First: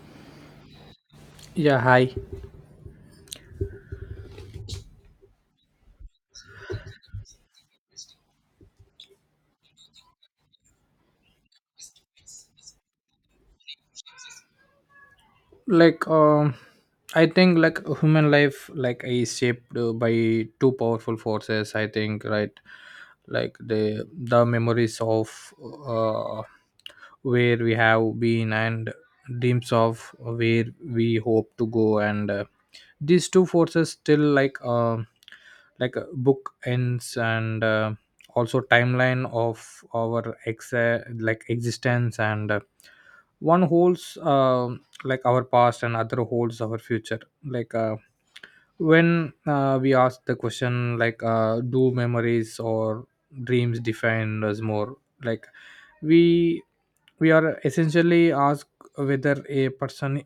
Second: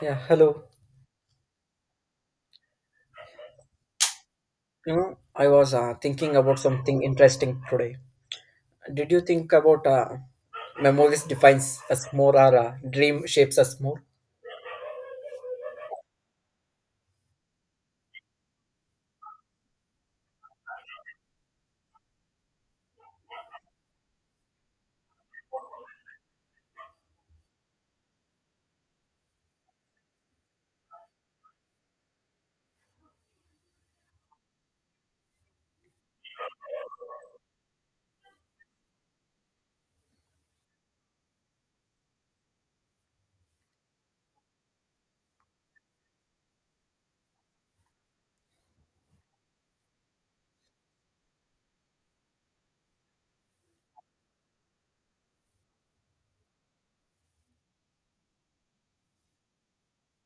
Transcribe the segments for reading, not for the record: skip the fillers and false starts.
Yeah, hello. Yeah, hi. You know, I was thinking about something interesting today. Did you think about memories defines us more or dream shapes us more? like um I think human life is shaped by two powerful forces, I think, right? The memories of uh where we have been, and dreams of where we hope to go. And These two forces still book ends and also timeline of our ex like existence. And One holds like our past and other holds our future. When we ask the question do memories or dreams define us more, like we we are essentially asked whether a person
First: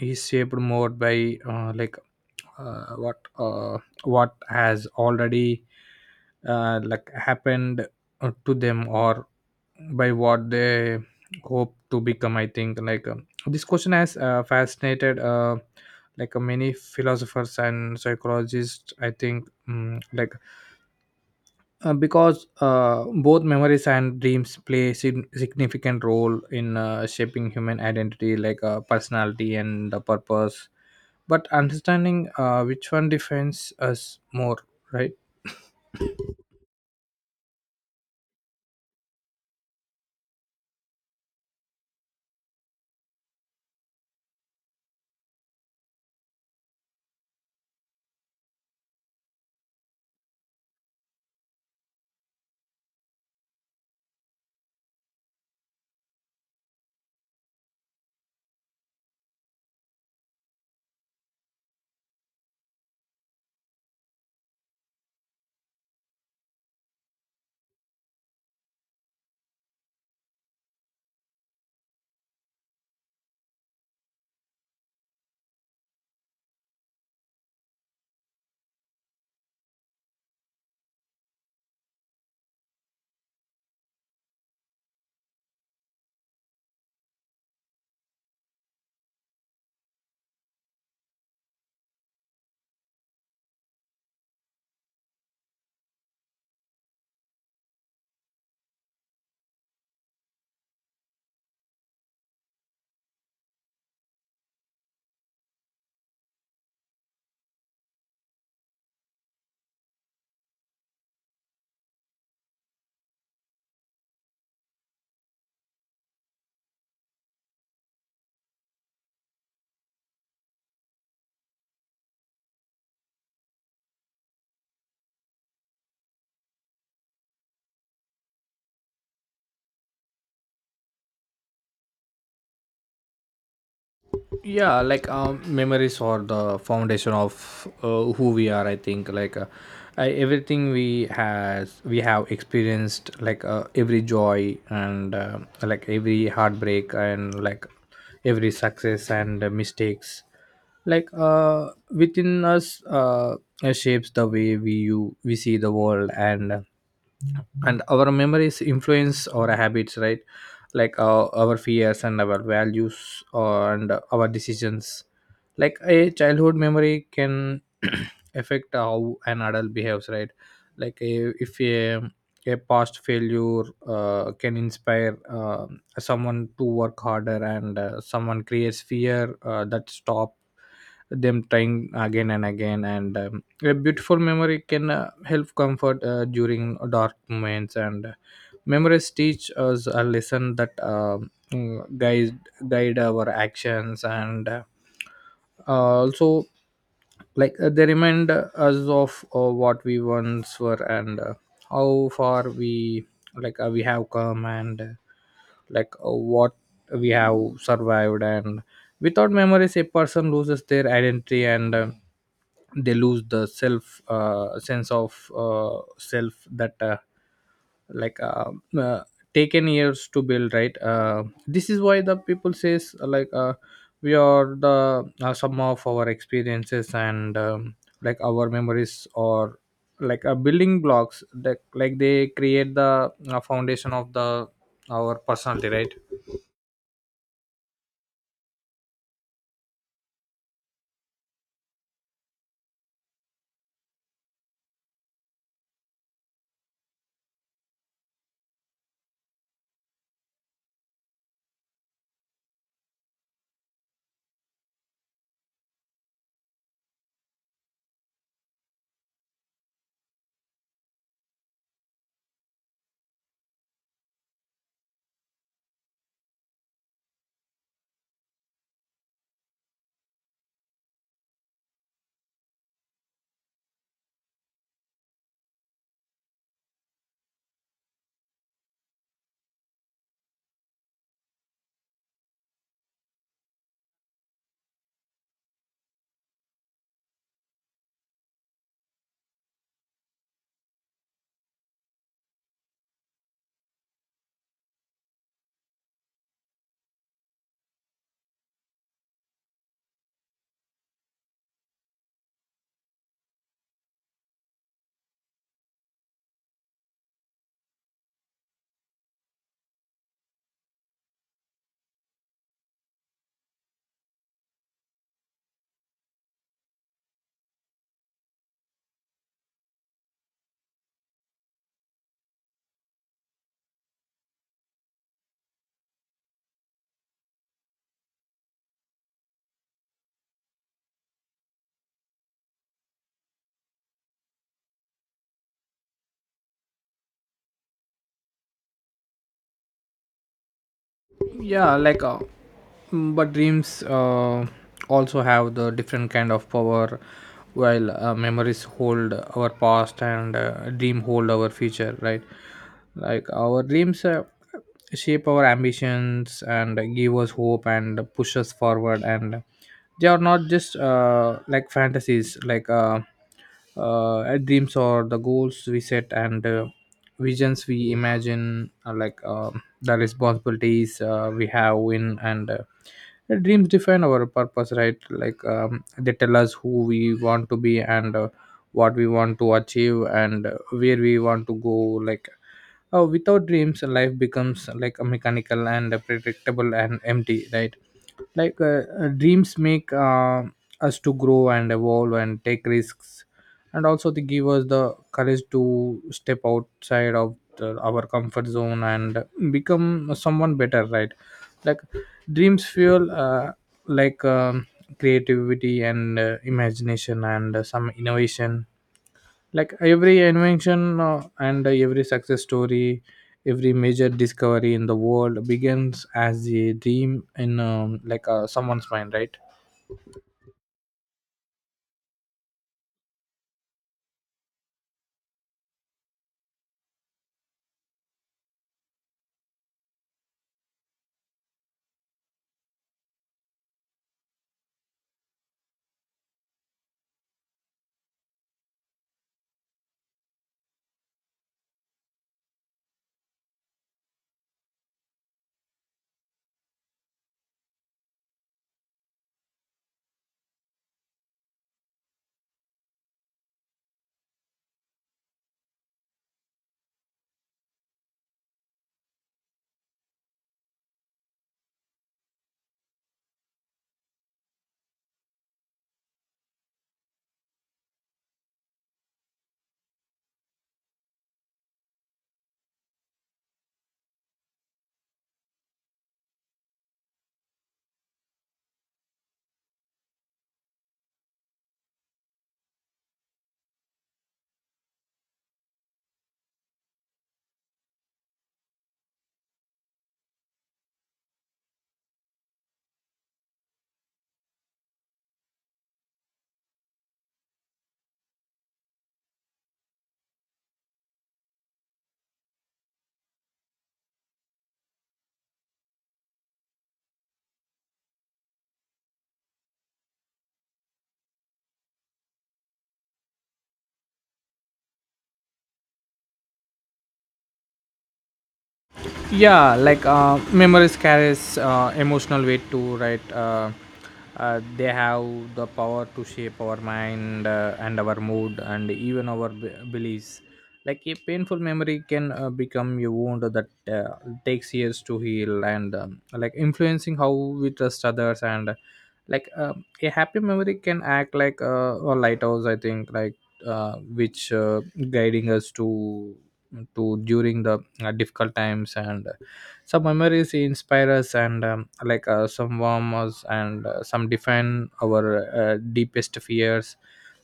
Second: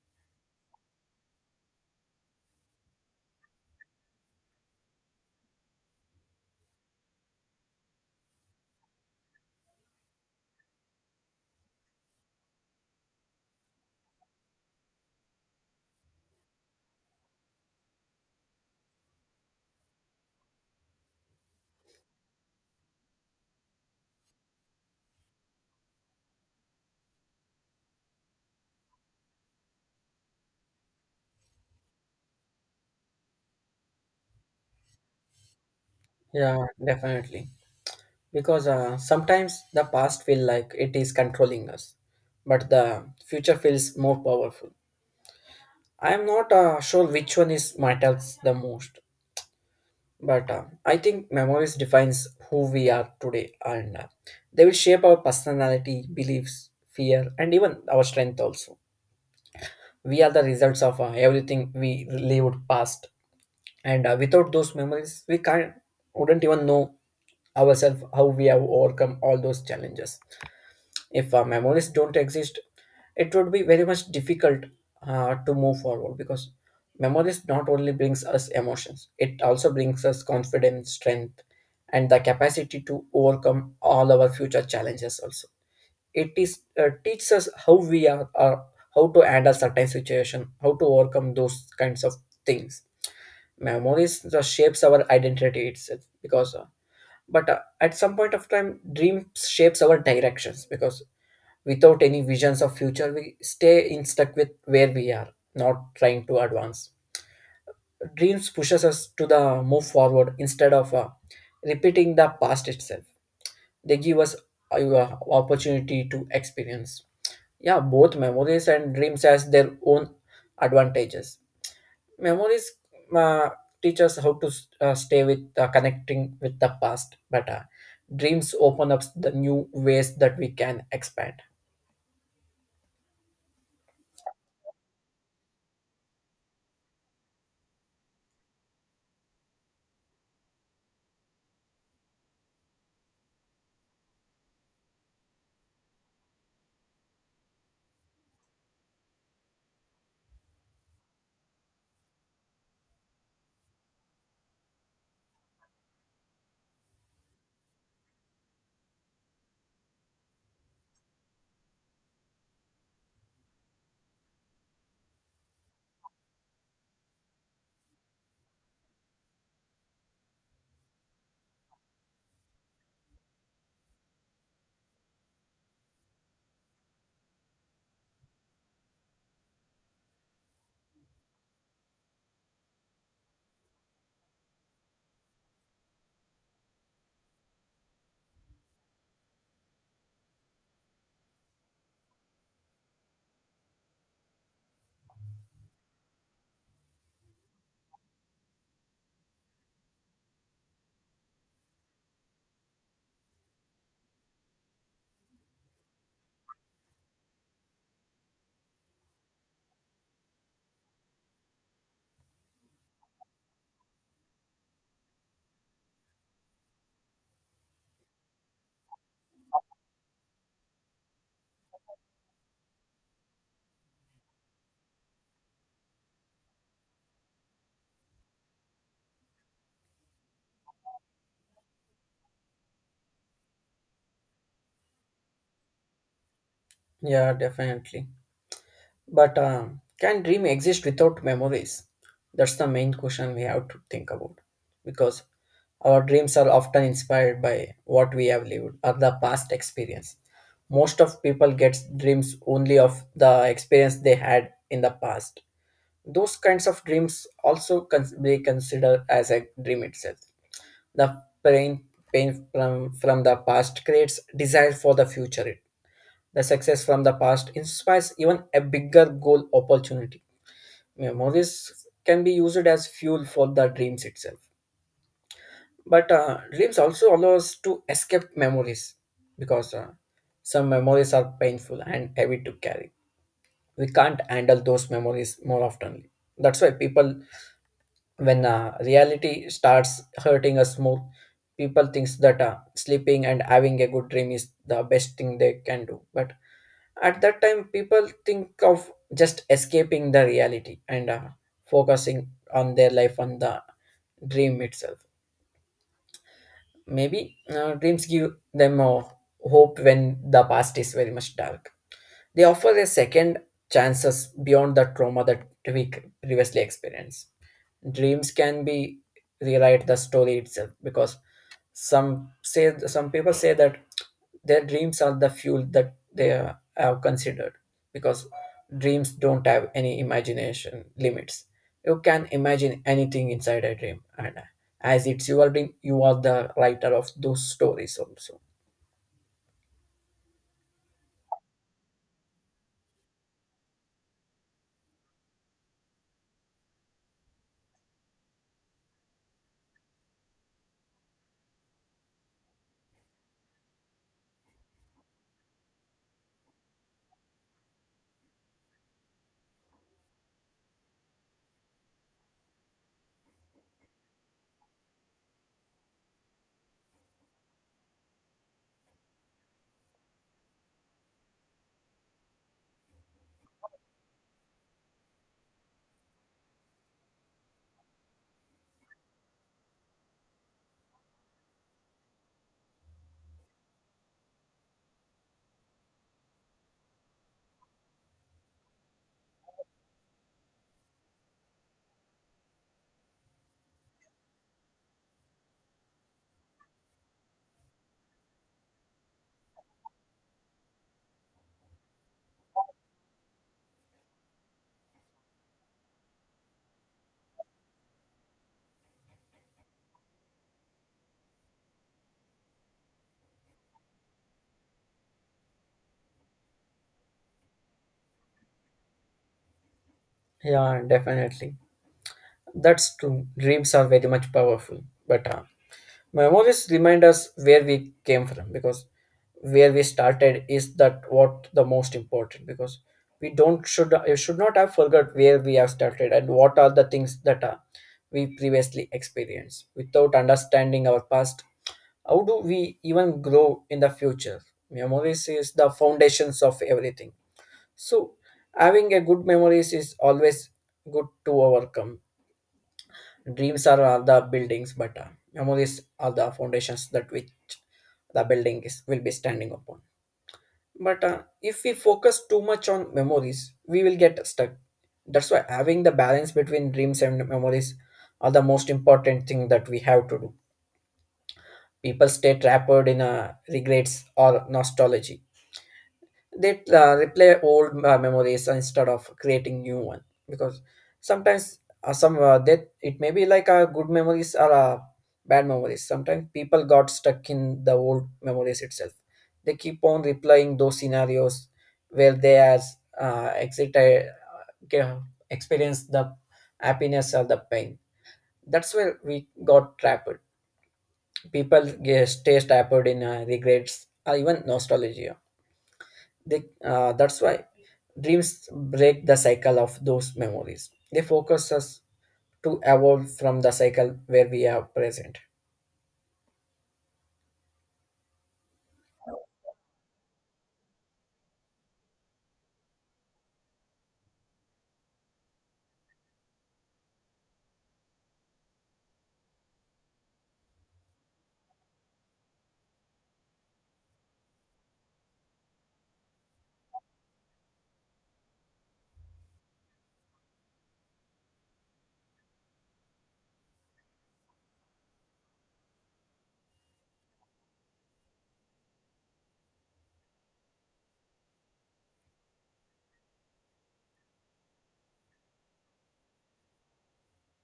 is shaped more by uh, what uh, what has already happened to them, or by what they hope to become. I think this question has fascinated many philosophers and psychologists, I think. Because both memories and dreams play significant role in shaping human identity, personality and the purpose. But understanding which one defines us more, right? Yeah, definitely. Because sometimes the past feel like it is controlling us, but the future feels more powerful. I am not sure which one is matters the most. But I think memories defines who we are today, and they will shape our personality, beliefs, fear, and even our strength. Also, we are the results of everything we lived past, and without those memories, we can't wouldn't even know ourselves how we have overcome all those challenges. If memories don't exist, it would be very much difficult to move forward, because memories not only brings us emotions, it also brings us confidence, strength, and the capacity to overcome all our future challenges also. It is teaches us how we are how to handle certain situation, how to overcome those kinds of things. Memories shapes our identity itself, because but at some point of time dreams shapes our directions, because without any visions of future we stay in stuck with where we are, not trying to advance. Dreams pushes us to the move forward instead of repeating the past itself. They give us a opportunity to experience. Yeah, both memories and dreams has their own advantages. Memories uh, teach us how to stay with connecting with the past but better. Dreams open up the new ways that we can expand. Yeah, memories are the foundation of who we are, I think. Everything we have experienced, every joy and every heartbreak and every success and mistakes within us, shapes the way we see the world. And our memories influence our habits, right? Our fears and our values and our decisions. Like a childhood memory can affect how an adult behaves, right? like a, if a, A past failure can inspire someone to work harder, and someone creates fear that stop them trying again and again. And A beautiful memory can help comfort during dark moments. And memories teach us a lesson that guide guide our actions, and also, they remind us of what we once were, and how far we have come, and what we have survived. And without memories a person loses their identity, and they lose the self sense of self that like uh, uh, taken years to build, right? This is why the people says, we are the sum of our experiences. And like Our memories or a building blocks that they create the foundation of the our personality, right? Yeah, definitely. But can dream exist without memories? That's the main question we have to think about, because our dreams are often inspired by what we have lived or the past experience. Most of people get dreams only of the experience they had in the past. Those kinds of dreams also be considered as a dream itself. The pain, pain from the past creates desire for the future. The success from the past inspires even a bigger goal opportunity. Memories can be used as fuel for the dreams itself. But dreams also allow us to escape memories, because some memories are painful and heavy to carry. We can't handle those memories more often. That's why people, when reality starts hurting us more, people thinks that sleeping and having a good dream is the best thing they can do. But at that time people think of just escaping the reality and focusing on their life on the dream itself. Maybe dreams give them hope when the past is very much dark. They offer a second chances beyond the trauma that we previously experienced. Dreams can be rewrite the story itself, because some people say that their dreams are the fuel that they are considered, because dreams don't have any imagination limits. You can imagine anything inside a dream, and as it's your dream, you are the writer of those stories also. Yeah, but dreams also have the different kind of power. While memories hold our past and dream hold our future, right? Like our dreams shape our ambitions and give us hope and push us forward, and they are not just fantasies. Dreams or the goals we set, and visions we imagine, are the responsibilities we have in, and the dreams define our purpose, right? They tell us who we want to be, and what we want to achieve, and where we want to go. like Without dreams life becomes like a mechanical and predictable and empty, right? Dreams make us to grow and evolve and take risks, and also they give us the courage to step outside of our comfort zone and become someone better, right? like Dreams fuel like um, creativity and imagination and some innovation. Like every invention and every success story, every major discovery in the world begins as a dream in someone's mind, right? Yeah, definitely. That's true. Dreams are very much powerful. But memories remind us where we came from, because where we started is that what the most important, because we don't should you should not have forgot where we have started and what are the things that are we previously experienced. Without understanding our past, how do we even grow in the future? Memories is the foundations of everything. So, having a good memories is always good to overcome. Dreams are the buildings, but memories are the foundations that which the building is will be standing upon. But if we focus too much on memories, we will get stuck. That's why having the balance between dreams and memories are the most important thing that we have to do. People stay trapped in regrets or nostalgia. They replay old memories instead of creating new one, because sometimes some that it may be like good memories or bad memories. Sometimes people got stuck in the old memories itself. They keep on replaying those scenarios where they has exited uh, experienced the happiness or the pain. That's where we got trapped. People stay trapped in regrets or even nostalgia. That's why dreams break the cycle of those memories. They focus us to evolve from the cycle where we are present. Yeah, memories carries emotional weight too, right? They have the power to shape our mind and our mood and even our beliefs. Like a painful memory can become a wound that uh, takes years to heal, and like influencing how we trust others. And like A happy memory can act like a lighthouse, I think, which guiding us to during the difficult times. And Some memories inspire us, and some warm us, and some define our deepest fears.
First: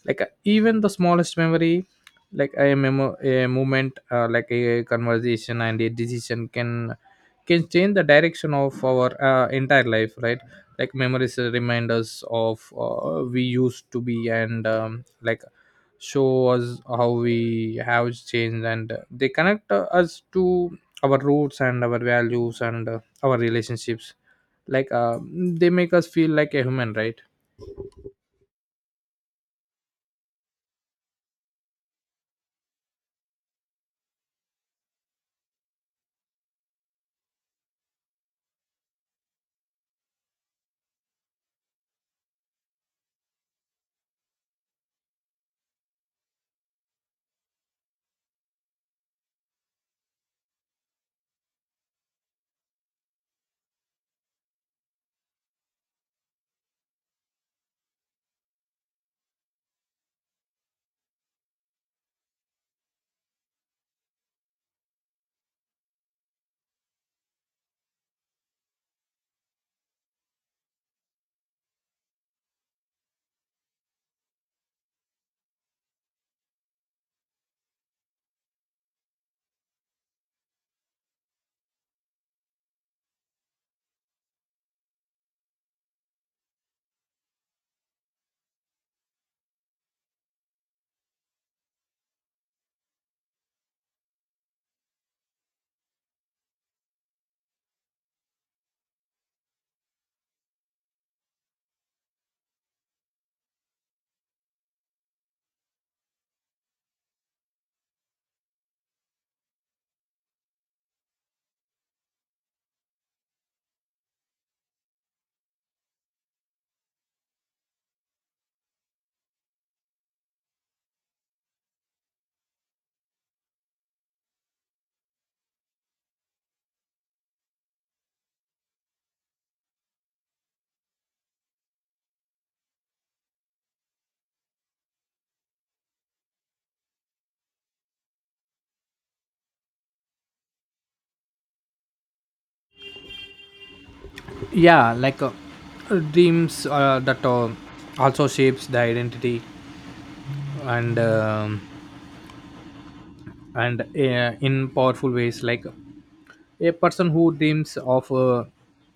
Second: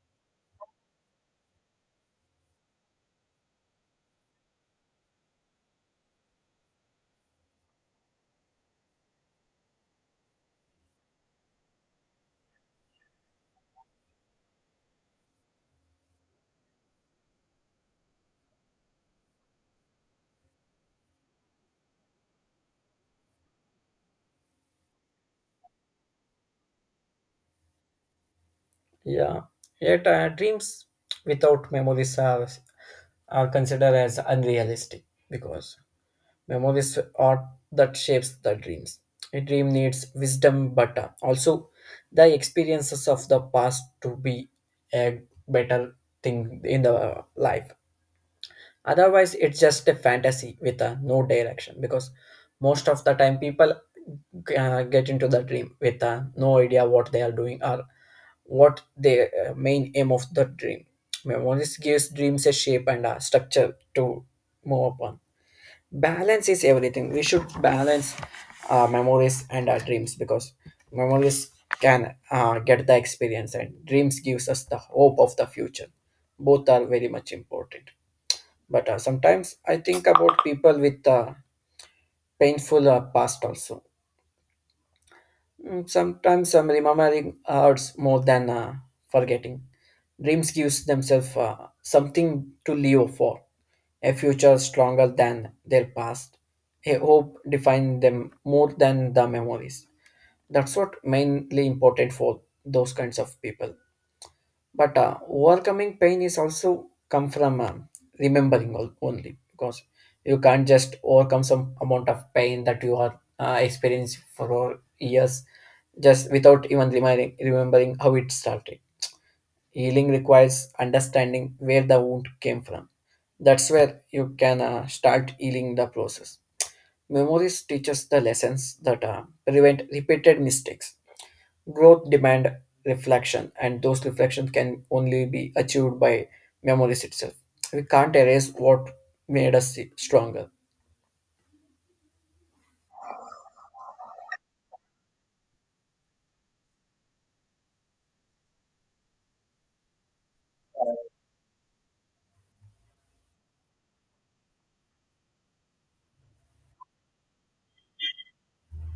Even the smallest memory, a moment, like a conversation and a decision, can change the direction of our entire life, right? Like memories remind us of we used to be, and show us how we have changed, and they connect us to our roots and our values and our relationships. They make us feel like a human, right? Yeah. Yet dreams without memories are considered as unrealistic, because memories are that shapes the dreams. A dream needs wisdom, but also the experiences of the past to be a better thing in the life. Otherwise, it's just a fantasy with a no direction, because most of the time people get into the dream with no idea what they are doing or what the main aim of the dream. Memories gives dreams a shape and a structure to move upon. Balance is everything. We should balance our memories and our dreams, because memories can get the experience and dreams gives us the hope of the future. Both are very much important. But sometimes I think about people with painful past also. Mm, sometimes remembering hurts more than forgetting. Dreams gives themselves something to live for, a future stronger than their past. A hope defines them more than the memories. That's what mainly important for those kinds of people. But overcoming pain is also come from remembering only, because you can't just overcome some amount of pain that you are experiencing for all years just without even remembering how it started. Healing requires understanding where the wound came from. That's where you can start healing the process. Memories teach us the lessons that prevent repeated mistakes. Growth demand reflection, and those reflections can only be achieved by memories itself. We can't erase what made us stronger. Yeah, dreams that also shapes the identity, and um, and in powerful ways. Like a person who dreams of uh,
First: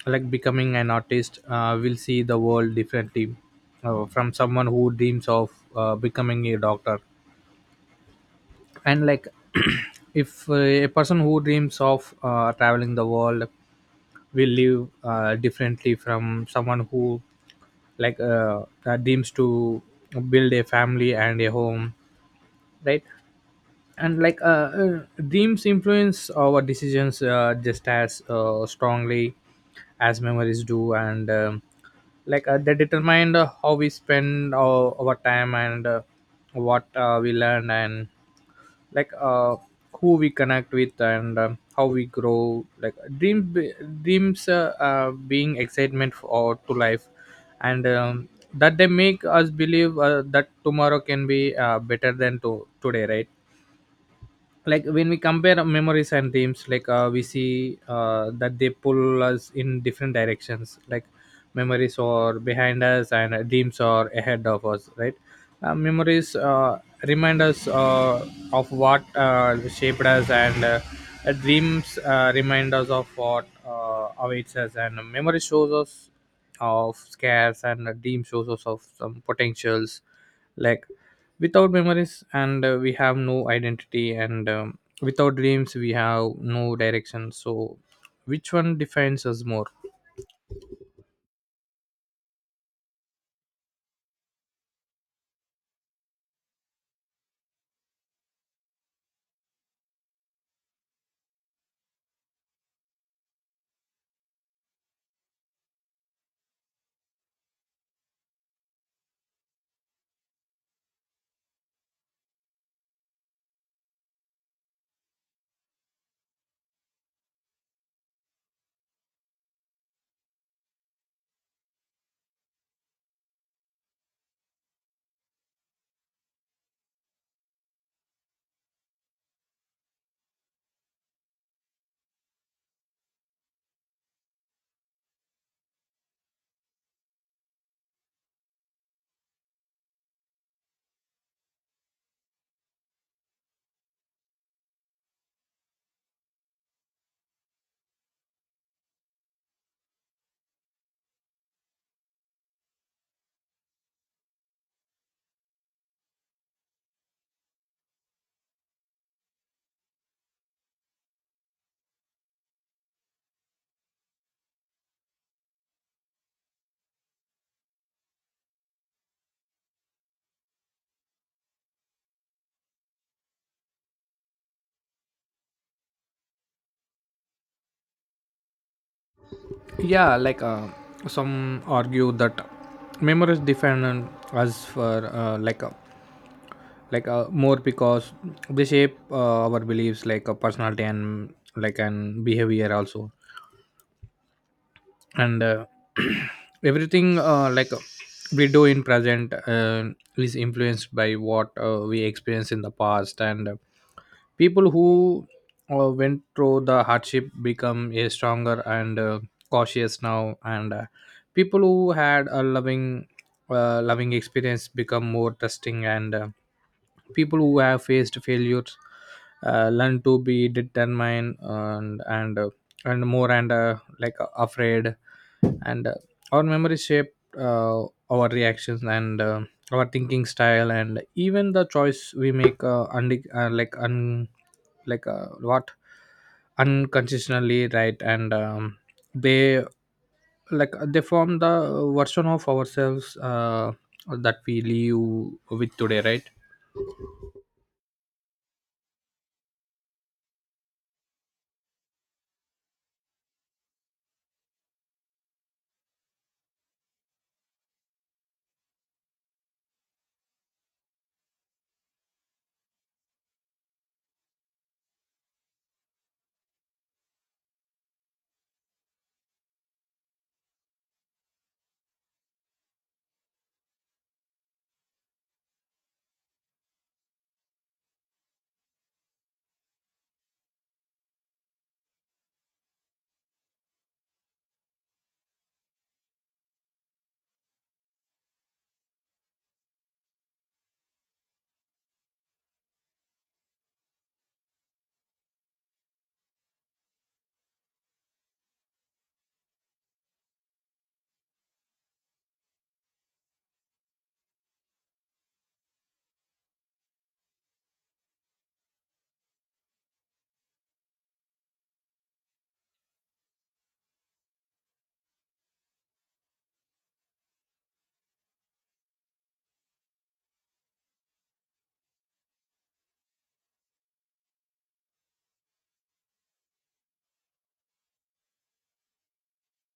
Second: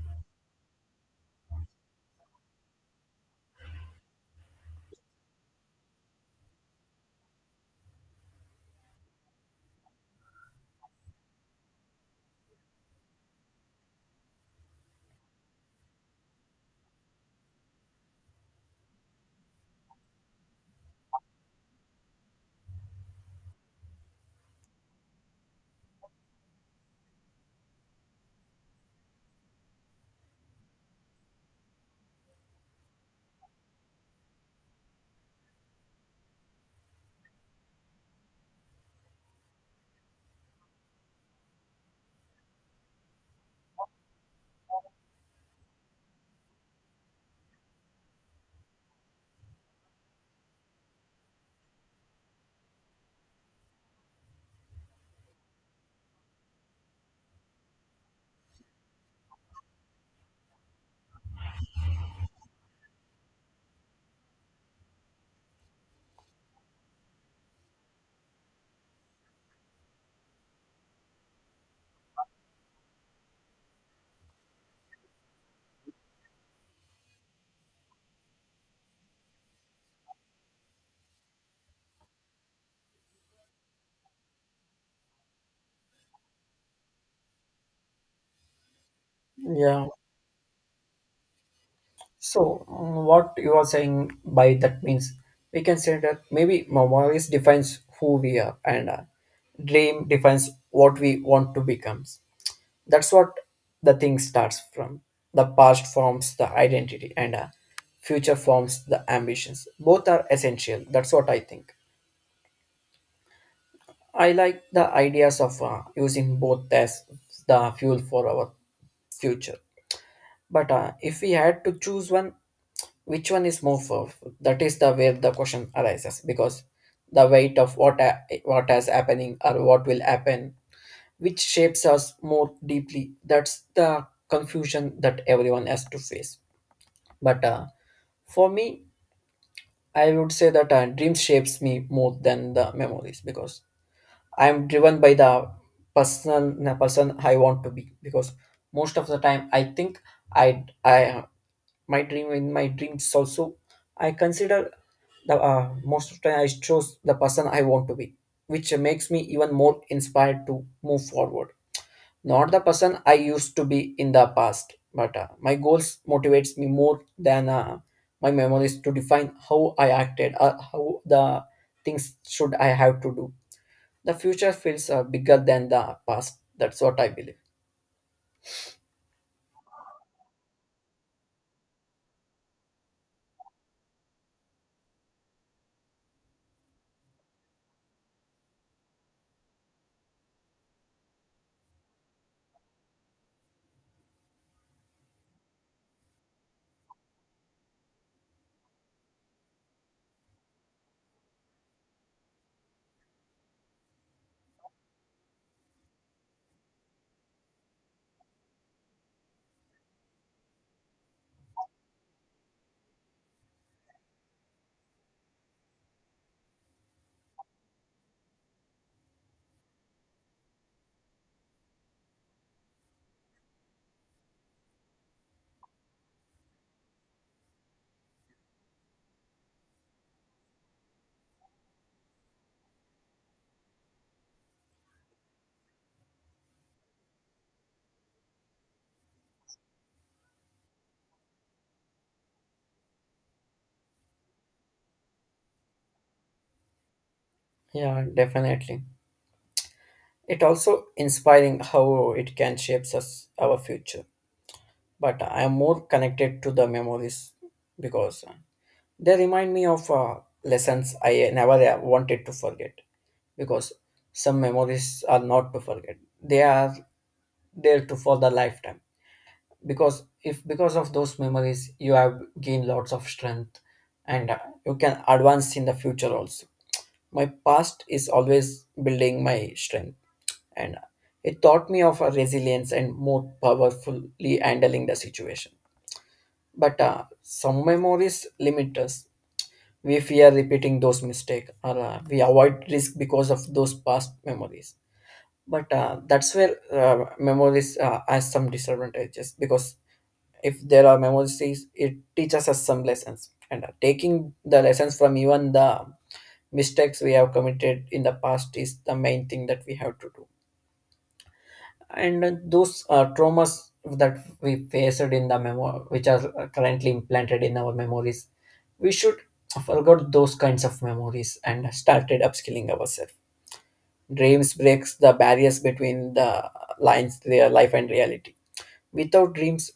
like becoming an artist will see the world differently from someone who dreams of becoming a doctor. And like If a person who dreams of traveling the world will live differently from someone who dreams to build a family and a home, right? and like Dreams influence our decisions just as strongly as memories do, and like they determine how we spend our time, and what we learn, and like uh, who we connect with, and how we grow. Dreams being excitement for to life, and that they make us believe that tomorrow can be better than today, right? Like when we compare memories and themes, we see that they pull us in different directions. Like memories are behind us and dreams are ahead of us, right? Memories remind us of what shaped us, and dreams remind us of what awaits us. And memory shows us of scares, and a dream shows us of some potentials. like Without memories and we have no identity, and without dreams we have no direction, so which one defines us more? Yeah. So, mm, what you are saying by that means we can say that maybe memories defines who we are and dream defines what we want to become. That's what the thing starts from. The past forms the identity and future forms the ambitions. Both are essential. That's what I think. I like the ideas of using both as the fuel for our future. But if we had to choose one, which one is more powerful? That is the where the question arises, because the weight of what what has happening or what will happen, which shapes us more deeply. That's the confusion that everyone has to face. But for me, I would say that dreams shapes me more than the memories, because I'm driven by the person I want to be, because most of the time I think I my dream in my dreams also I consider the most of the time I chose the person I want to be, which makes me even more inspired to move forward. Not the person I used to be in the past, but my goals motivates me more than my memories to define how I acted, how the things should I have to do. The future feels bigger than the past. That's what I believe. Yeah, some argue that memories define us for like a more, because they shape our beliefs, like a personality and like an behavior also. And Everything we do in present is influenced by what we experience in the past. And People who went through the hardship become a stronger and cautious now, and people who had a loving experience become more trusting, and people who have faced failures learn to be determined, and more, and afraid. And Our memories shape uh, our reactions and our thinking style and even the choice we make, und- like un like what unconditionally, right? and they like They form the version of ourselves that we live with today, right? Yeah, definitely. It also inspiring how it can shapes us our future. But I am more connected to the memories, because they remind me of lessons I never wanted to forget. Because some memories are not to forget; they are there to for the lifetime. Because if because of those memories, you have gained lots of strength, and you can advance in the future also. My past is always building my strength, and it taught me of a resilience and more powerfully handling the situation. But some memories limit us. We fear repeating those mistakes, or we avoid risk because of those past memories. But that's where memories has some disadvantages, because if there are memories, it teaches us some lessons, and taking the lessons from even the mistakes we have committed in the past is the main thing that we have to do. And those traumas that we faced in the memo which are currently implanted in our memories, we should forget those kinds of memories and started upskilling ourselves. Dreams breaks the barriers between the lines their life and reality. Without dreams,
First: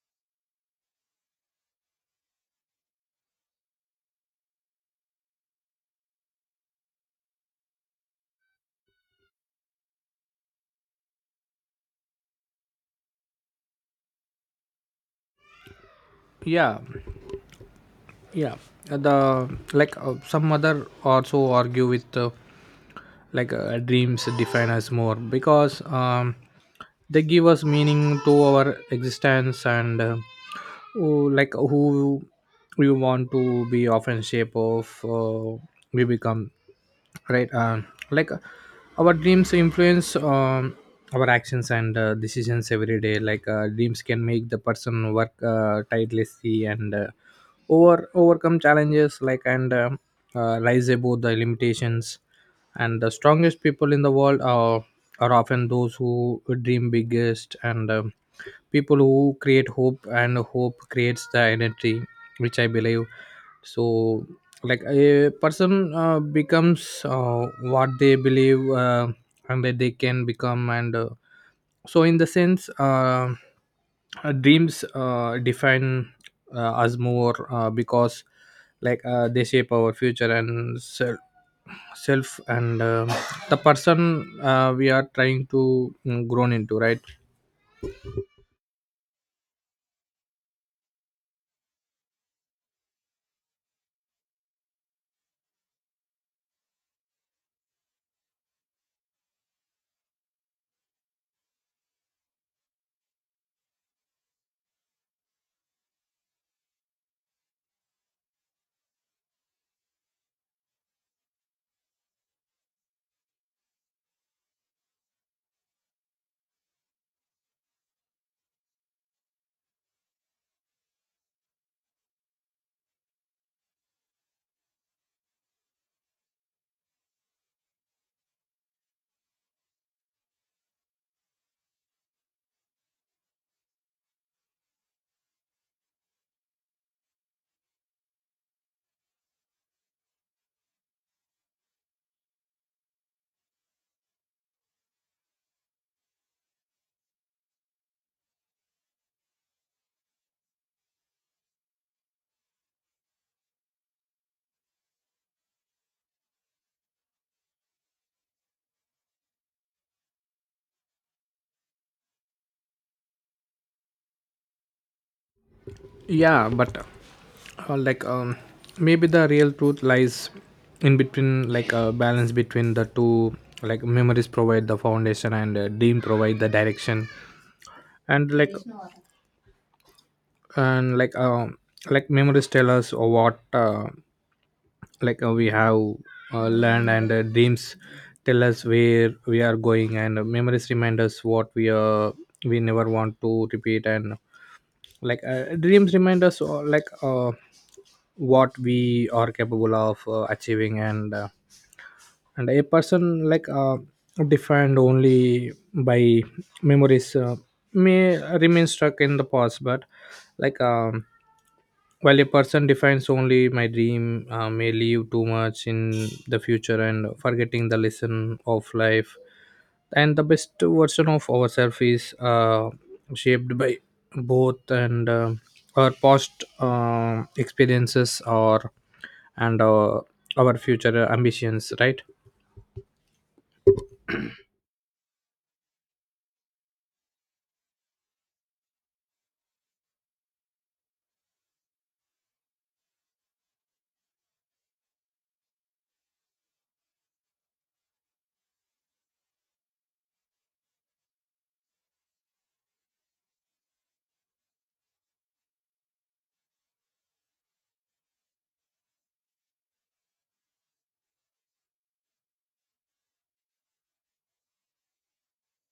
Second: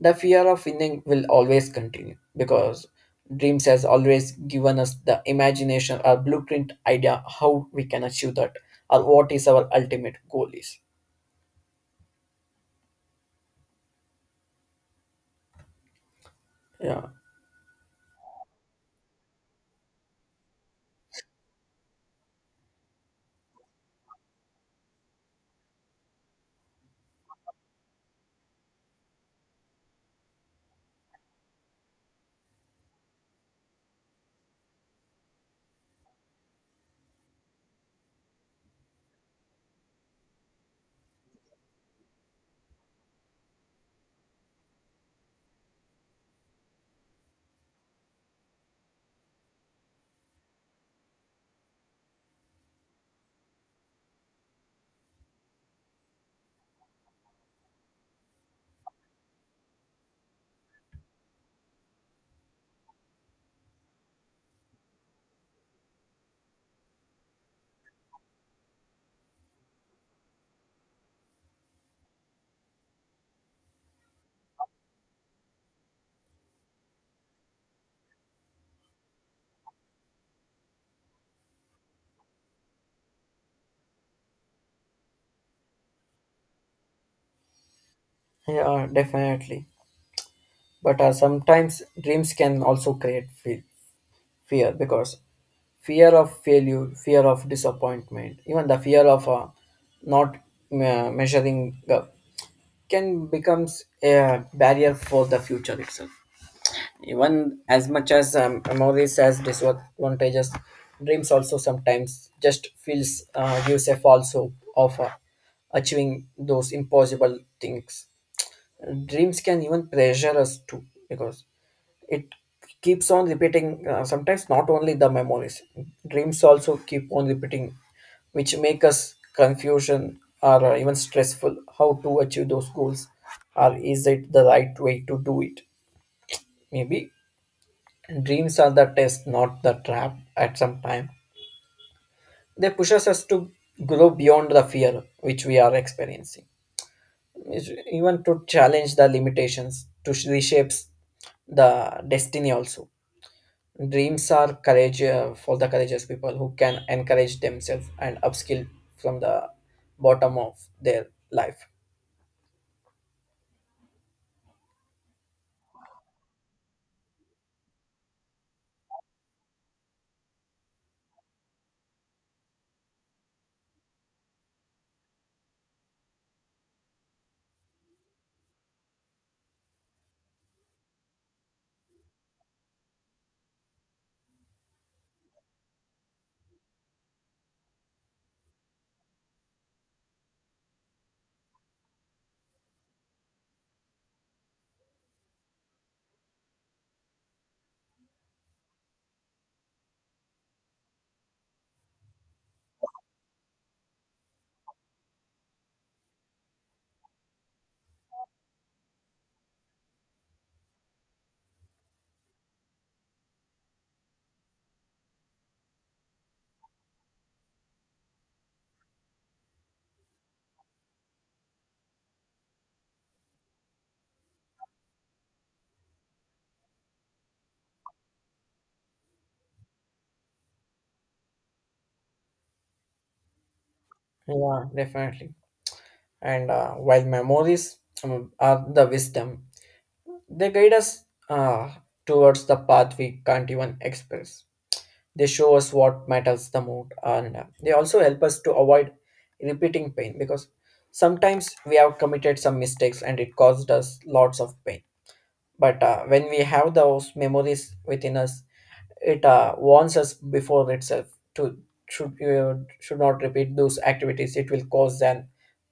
the fear of winning will always continue, because dreams has always given us the imagination or blueprint idea how we can achieve that or what is our ultimate goal is. Yeah. Yeah, Yeah, the like some other also argue with dreams define us more, because they give us meaning to our existence, and who we want to be often shape of we become, right? Our dreams influence our actions and decisions every day. Dreams can make the person work tirelessly, and overcome challenges, like and rise above the limitations. And the strongest people in the world are often those who dream biggest, and people who create hope, and hope creates the energy, which I believe. So like a person becomes what they believe and that they can become, and so in the sense dreams define us more, because they shape our future and self, and the person we are trying to grown into, right? yeah, definitely. But sometimes dreams can also create fear, because fear of failure, fear of disappointment, even the fear of not measuring up can becomes a barrier for the future itself. Even as much as memories as disadvantages, dreams also sometimes just feels gives a false hope of achieving those impossible things. Dreams can even pressure us too because it keeps on repeating. Sometimes not only the memories, dreams also keep on repeating, which make us confusion or even stressful. How to achieve those goals, or is it the right way to do it? Maybe dreams are the test, not the trap. At some time, they push us to grow beyond the fear which we are experiencing. It's even to challenge the limitations, to reshape the destiny. Also, dreams are courage for the courageous people who can encourage themselves and upskill from the bottom of their life. Yeah, but like um, maybe the real truth lies in between, like a balance between the two. Like memories provide the foundation and dream provide the direction. And like and like Memories tell us what we have land, and dreams tell us where we are going. And memories remind us what we never want to repeat, and dreams remind us what we are capable of achieving. And a person defined only by memories may remain stuck in the past, but like um, while a person defines only my dream may leave too much in the future and forgetting the lesson of life. And the best version of ourselves is shaped by both, and our past experiences or and our future ambitions, right? Yeah, definitely. And while memories are the wisdom. They guide us uh, towards the path we can't even express. They show us what matters the most, and they also help us to avoid repeating pain, because sometimes we have committed some mistakes and it caused us lots of pain. But when we have those memories within us, it warns us before itself to should uh, should not repeat those activities, it will cause an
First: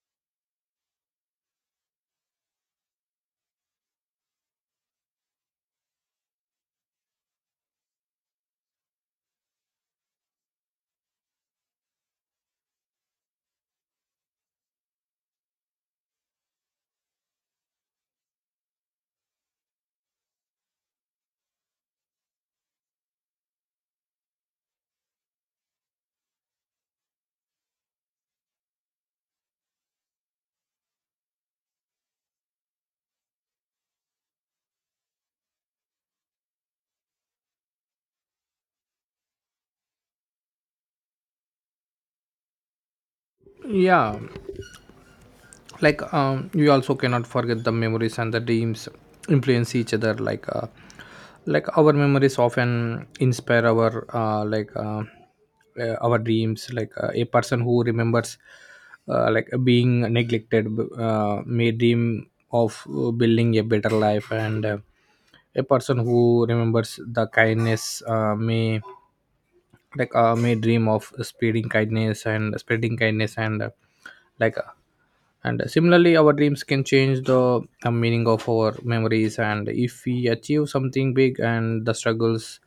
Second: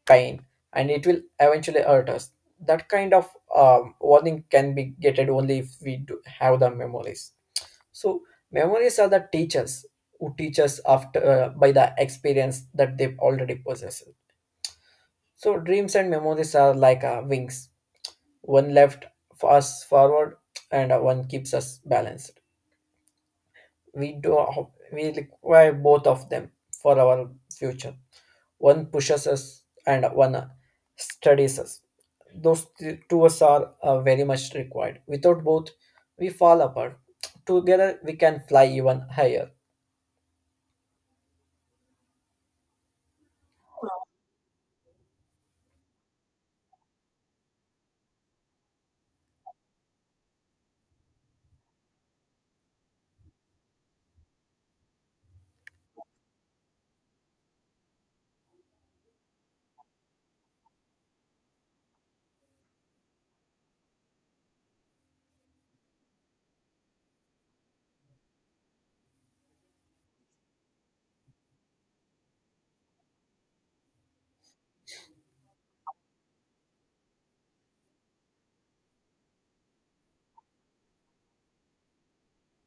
pain and it will eventually hurt us. That kind of warning can be getted only if we do have the memories. So memories are the teachers who teach us after by the experience that they've already possessed. So dreams and memories are like wings. One left us forward and one keeps us balanced. We require both of them for our future. One pushes us and one studies us. Those two us are very much required. Without both we fall apart. Together we can fly even higher. Yeah, we also cannot forget the memories and the dreams influence each other, our memories often inspire our our dreams. A person who remembers like being neglected, may dream of building a better life. And A person who remembers the kindness may dream of spreading kindness and spreading kindness and like uh, and similarly, our dreams can change the meaning of our memories. And if we achieve something big and the struggles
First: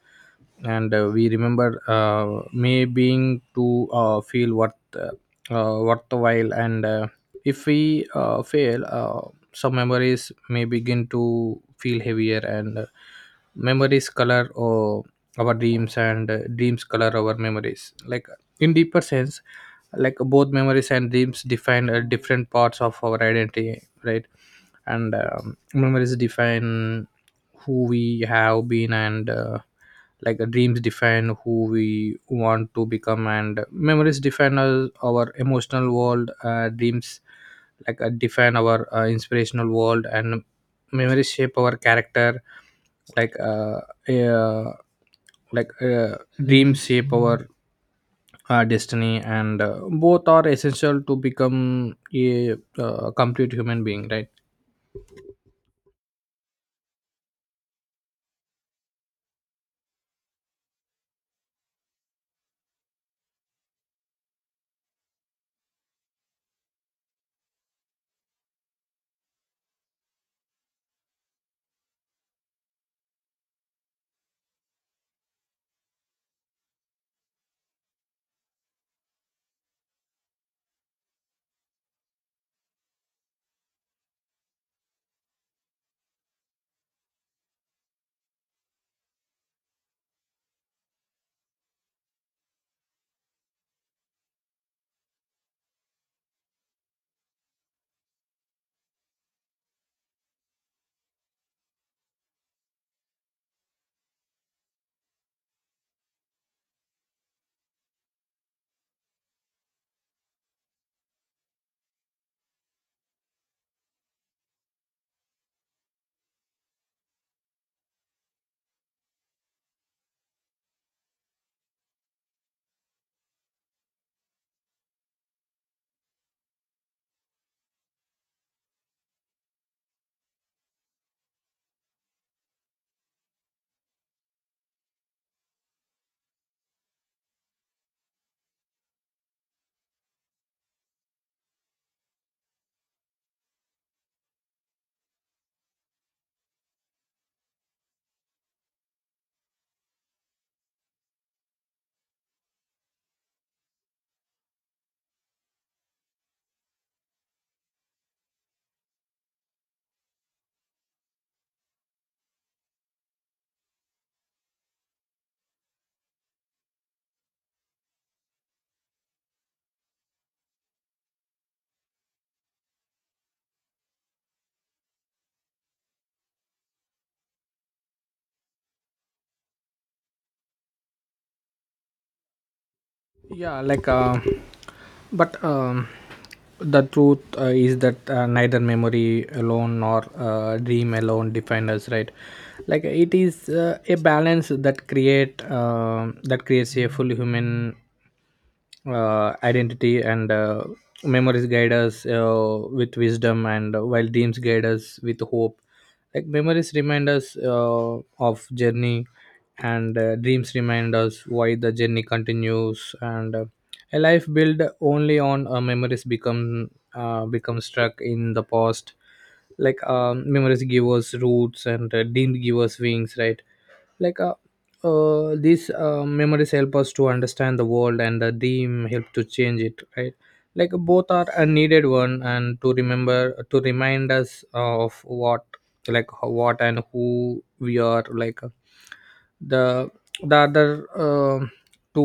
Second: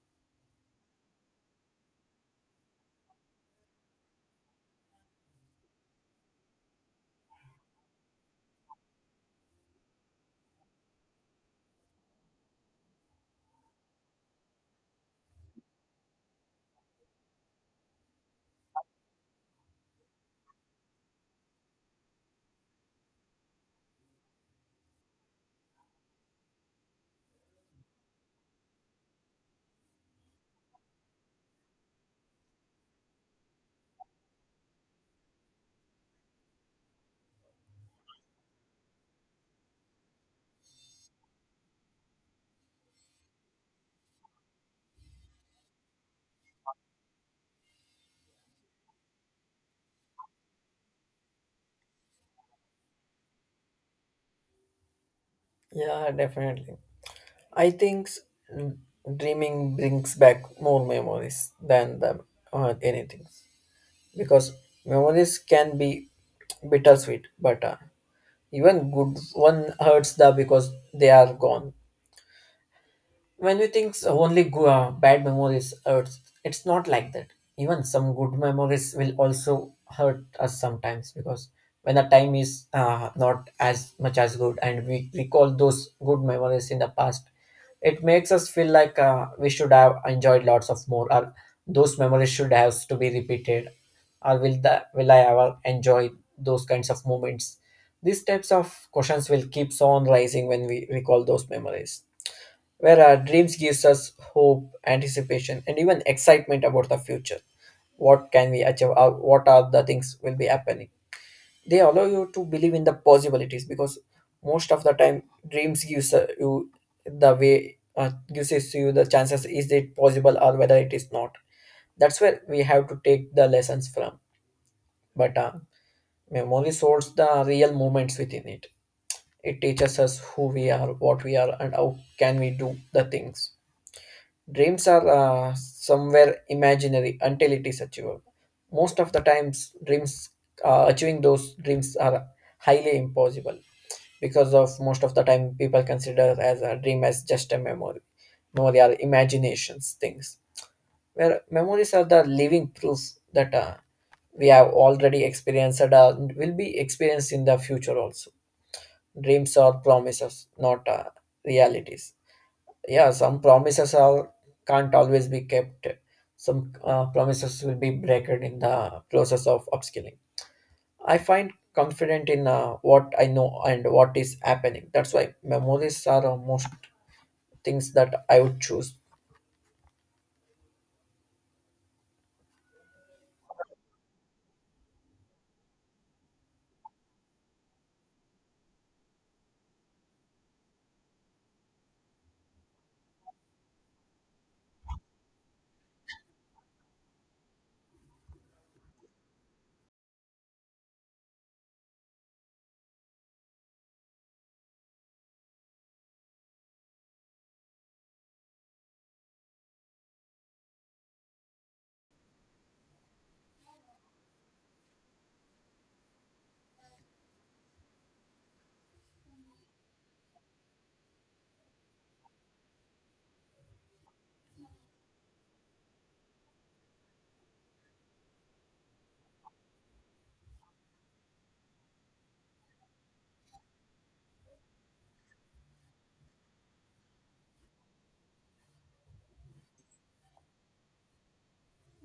and we remember, may being to feel worthwhile. And if we fail, some memories may begin to feel heavier. And Memories color or our dreams and dreams color our memories, in deeper sense. Both memories and dreams define different parts of our identity, right? and Memories define who we have been, and dreams define who we want to become. And memories define us, our emotional world. Dreams, define our inspirational world, and memories shape our character. like uh, uh like uh, Dreams shape our destiny, and both are essential to become a complete human being, right? Yeah, definitely. i think s- Dreaming brings back more memories than the anything, because memories can be bittersweet. But even good one hurts the because they are gone. When we think only bad memories hurts, it's not like that. Even some good memories will also hurt us sometimes, because when the time is not as much as good and we recall those good memories in the past, it makes us feel like we should have enjoyed lots of more, or those memories should have to be repeated, or will the will I ever enjoy those kinds of moments? These types of questions will keep on rising when we recall those memories, where our dreams gives us hope, anticipation and even excitement about the future. What can we achieve, or what are the things will be happening? They allow you to believe in the possibilities, because most of the time dreams gives you the way, gives us you the chances, is it possible or whether it is not. That's where we have to take the lessons from. But memory sorts the real moments within it. It teaches us who we are, what we are, and how can we do the things. Dreams are somewhere imaginary until it is achievable. Most of the times, dreams achieving those dreams are highly impossible, because of most of the time people consider as a dream as just a memory. Memory are imaginations things, where memories are the living proof that we have already experienced and will be experienced in the future also. Dreams are promises, not realities. Yeah, some promises are can't always be kept. Some promises will be broken in the process of upskilling. I find confident in what I know and what is happening. That's why memories are most things that I would choose. Yeah. like but The truth is that neither memory alone nor dream alone define us, right? It is a balance that create that creates a full human identity. And Memories guide us with wisdom, and while dreams guide us with hope. Memories remind us of journey, and dreams remind us why the journey continues. And a life built only on memories become stuck in the past. Memories give us roots, and dreams give us wings, right? like these Memories help us to understand the world, and the dream help to change it, right? Both are a needed, one and to remember, to remind us of what, what and who we are, the other to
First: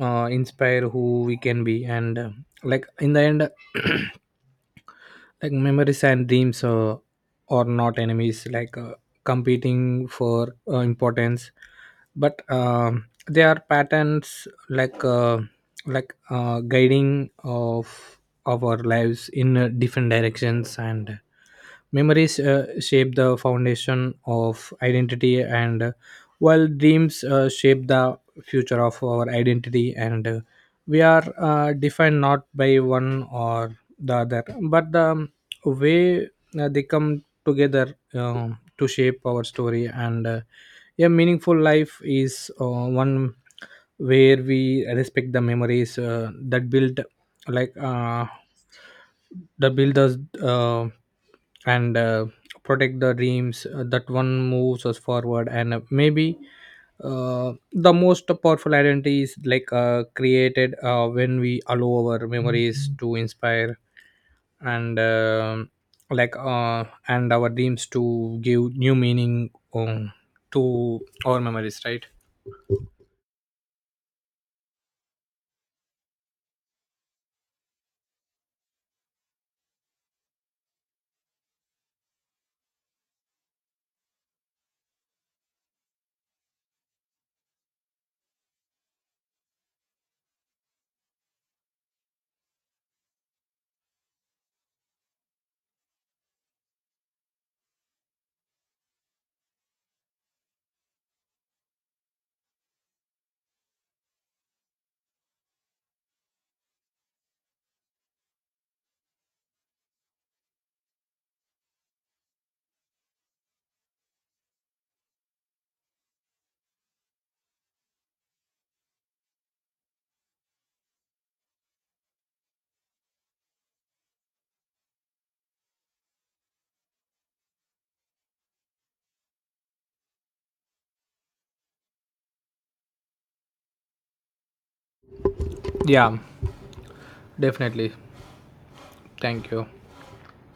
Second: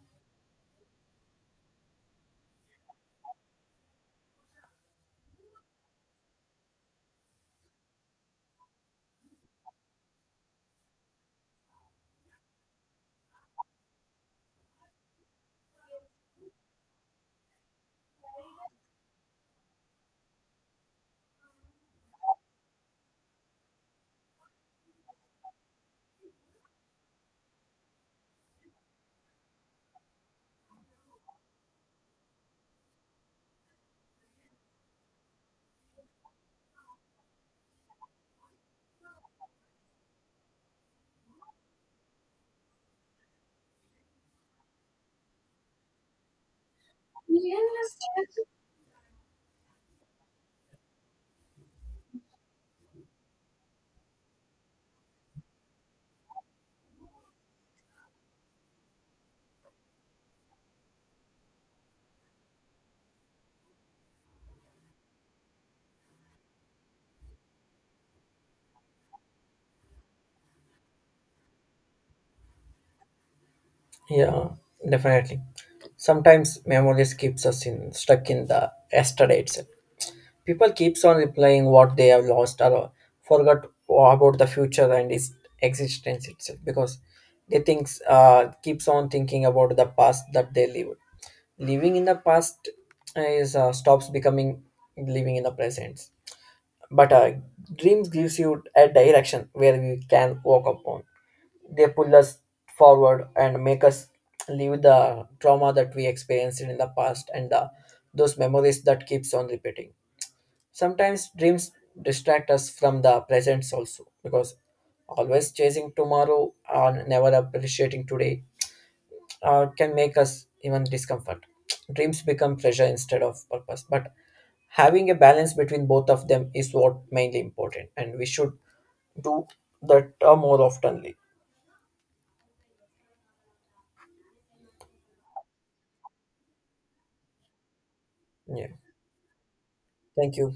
inspire who we can be. And in the end, memories and dreams are not enemies, competing for importance, but they are patterns, guiding of our lives in different directions. And memories shape the foundation of identity, and while dreams shape the future of our identity, and we are defined not by one or the other, but the way they come together to shape our story. And a meaningful life is one where we respect the memories that build, like uh, the builders, uh, and protect the dreams that one moves us forward. And maybe the most powerful identity is created when we allow our memories to inspire and and our dreams to give new meaning um, to our memories, right? Yeah, definitely. Sometimes memories keeps us in stuck in the yesterday itself. People keeps on replying what they have lost, or forgot about the future and its existence itself, because they thinks keeps on thinking about the past that they lived. Living in the past is stops becoming living in the present. But dreams gives you a direction where we can walk upon. They pull us forward and make us leave the trauma that we experienced in the past, and the, those memories that keeps on repeating. Sometimes dreams distract us from the presence also, because always chasing tomorrow or never appreciating today can make us even discomfort. Dreams become pressure instead of purpose. But having a balance between both of them is what mainly important, and we should do that more oftenly. Yeah, definitely. Yeah. Thank you. Thank you.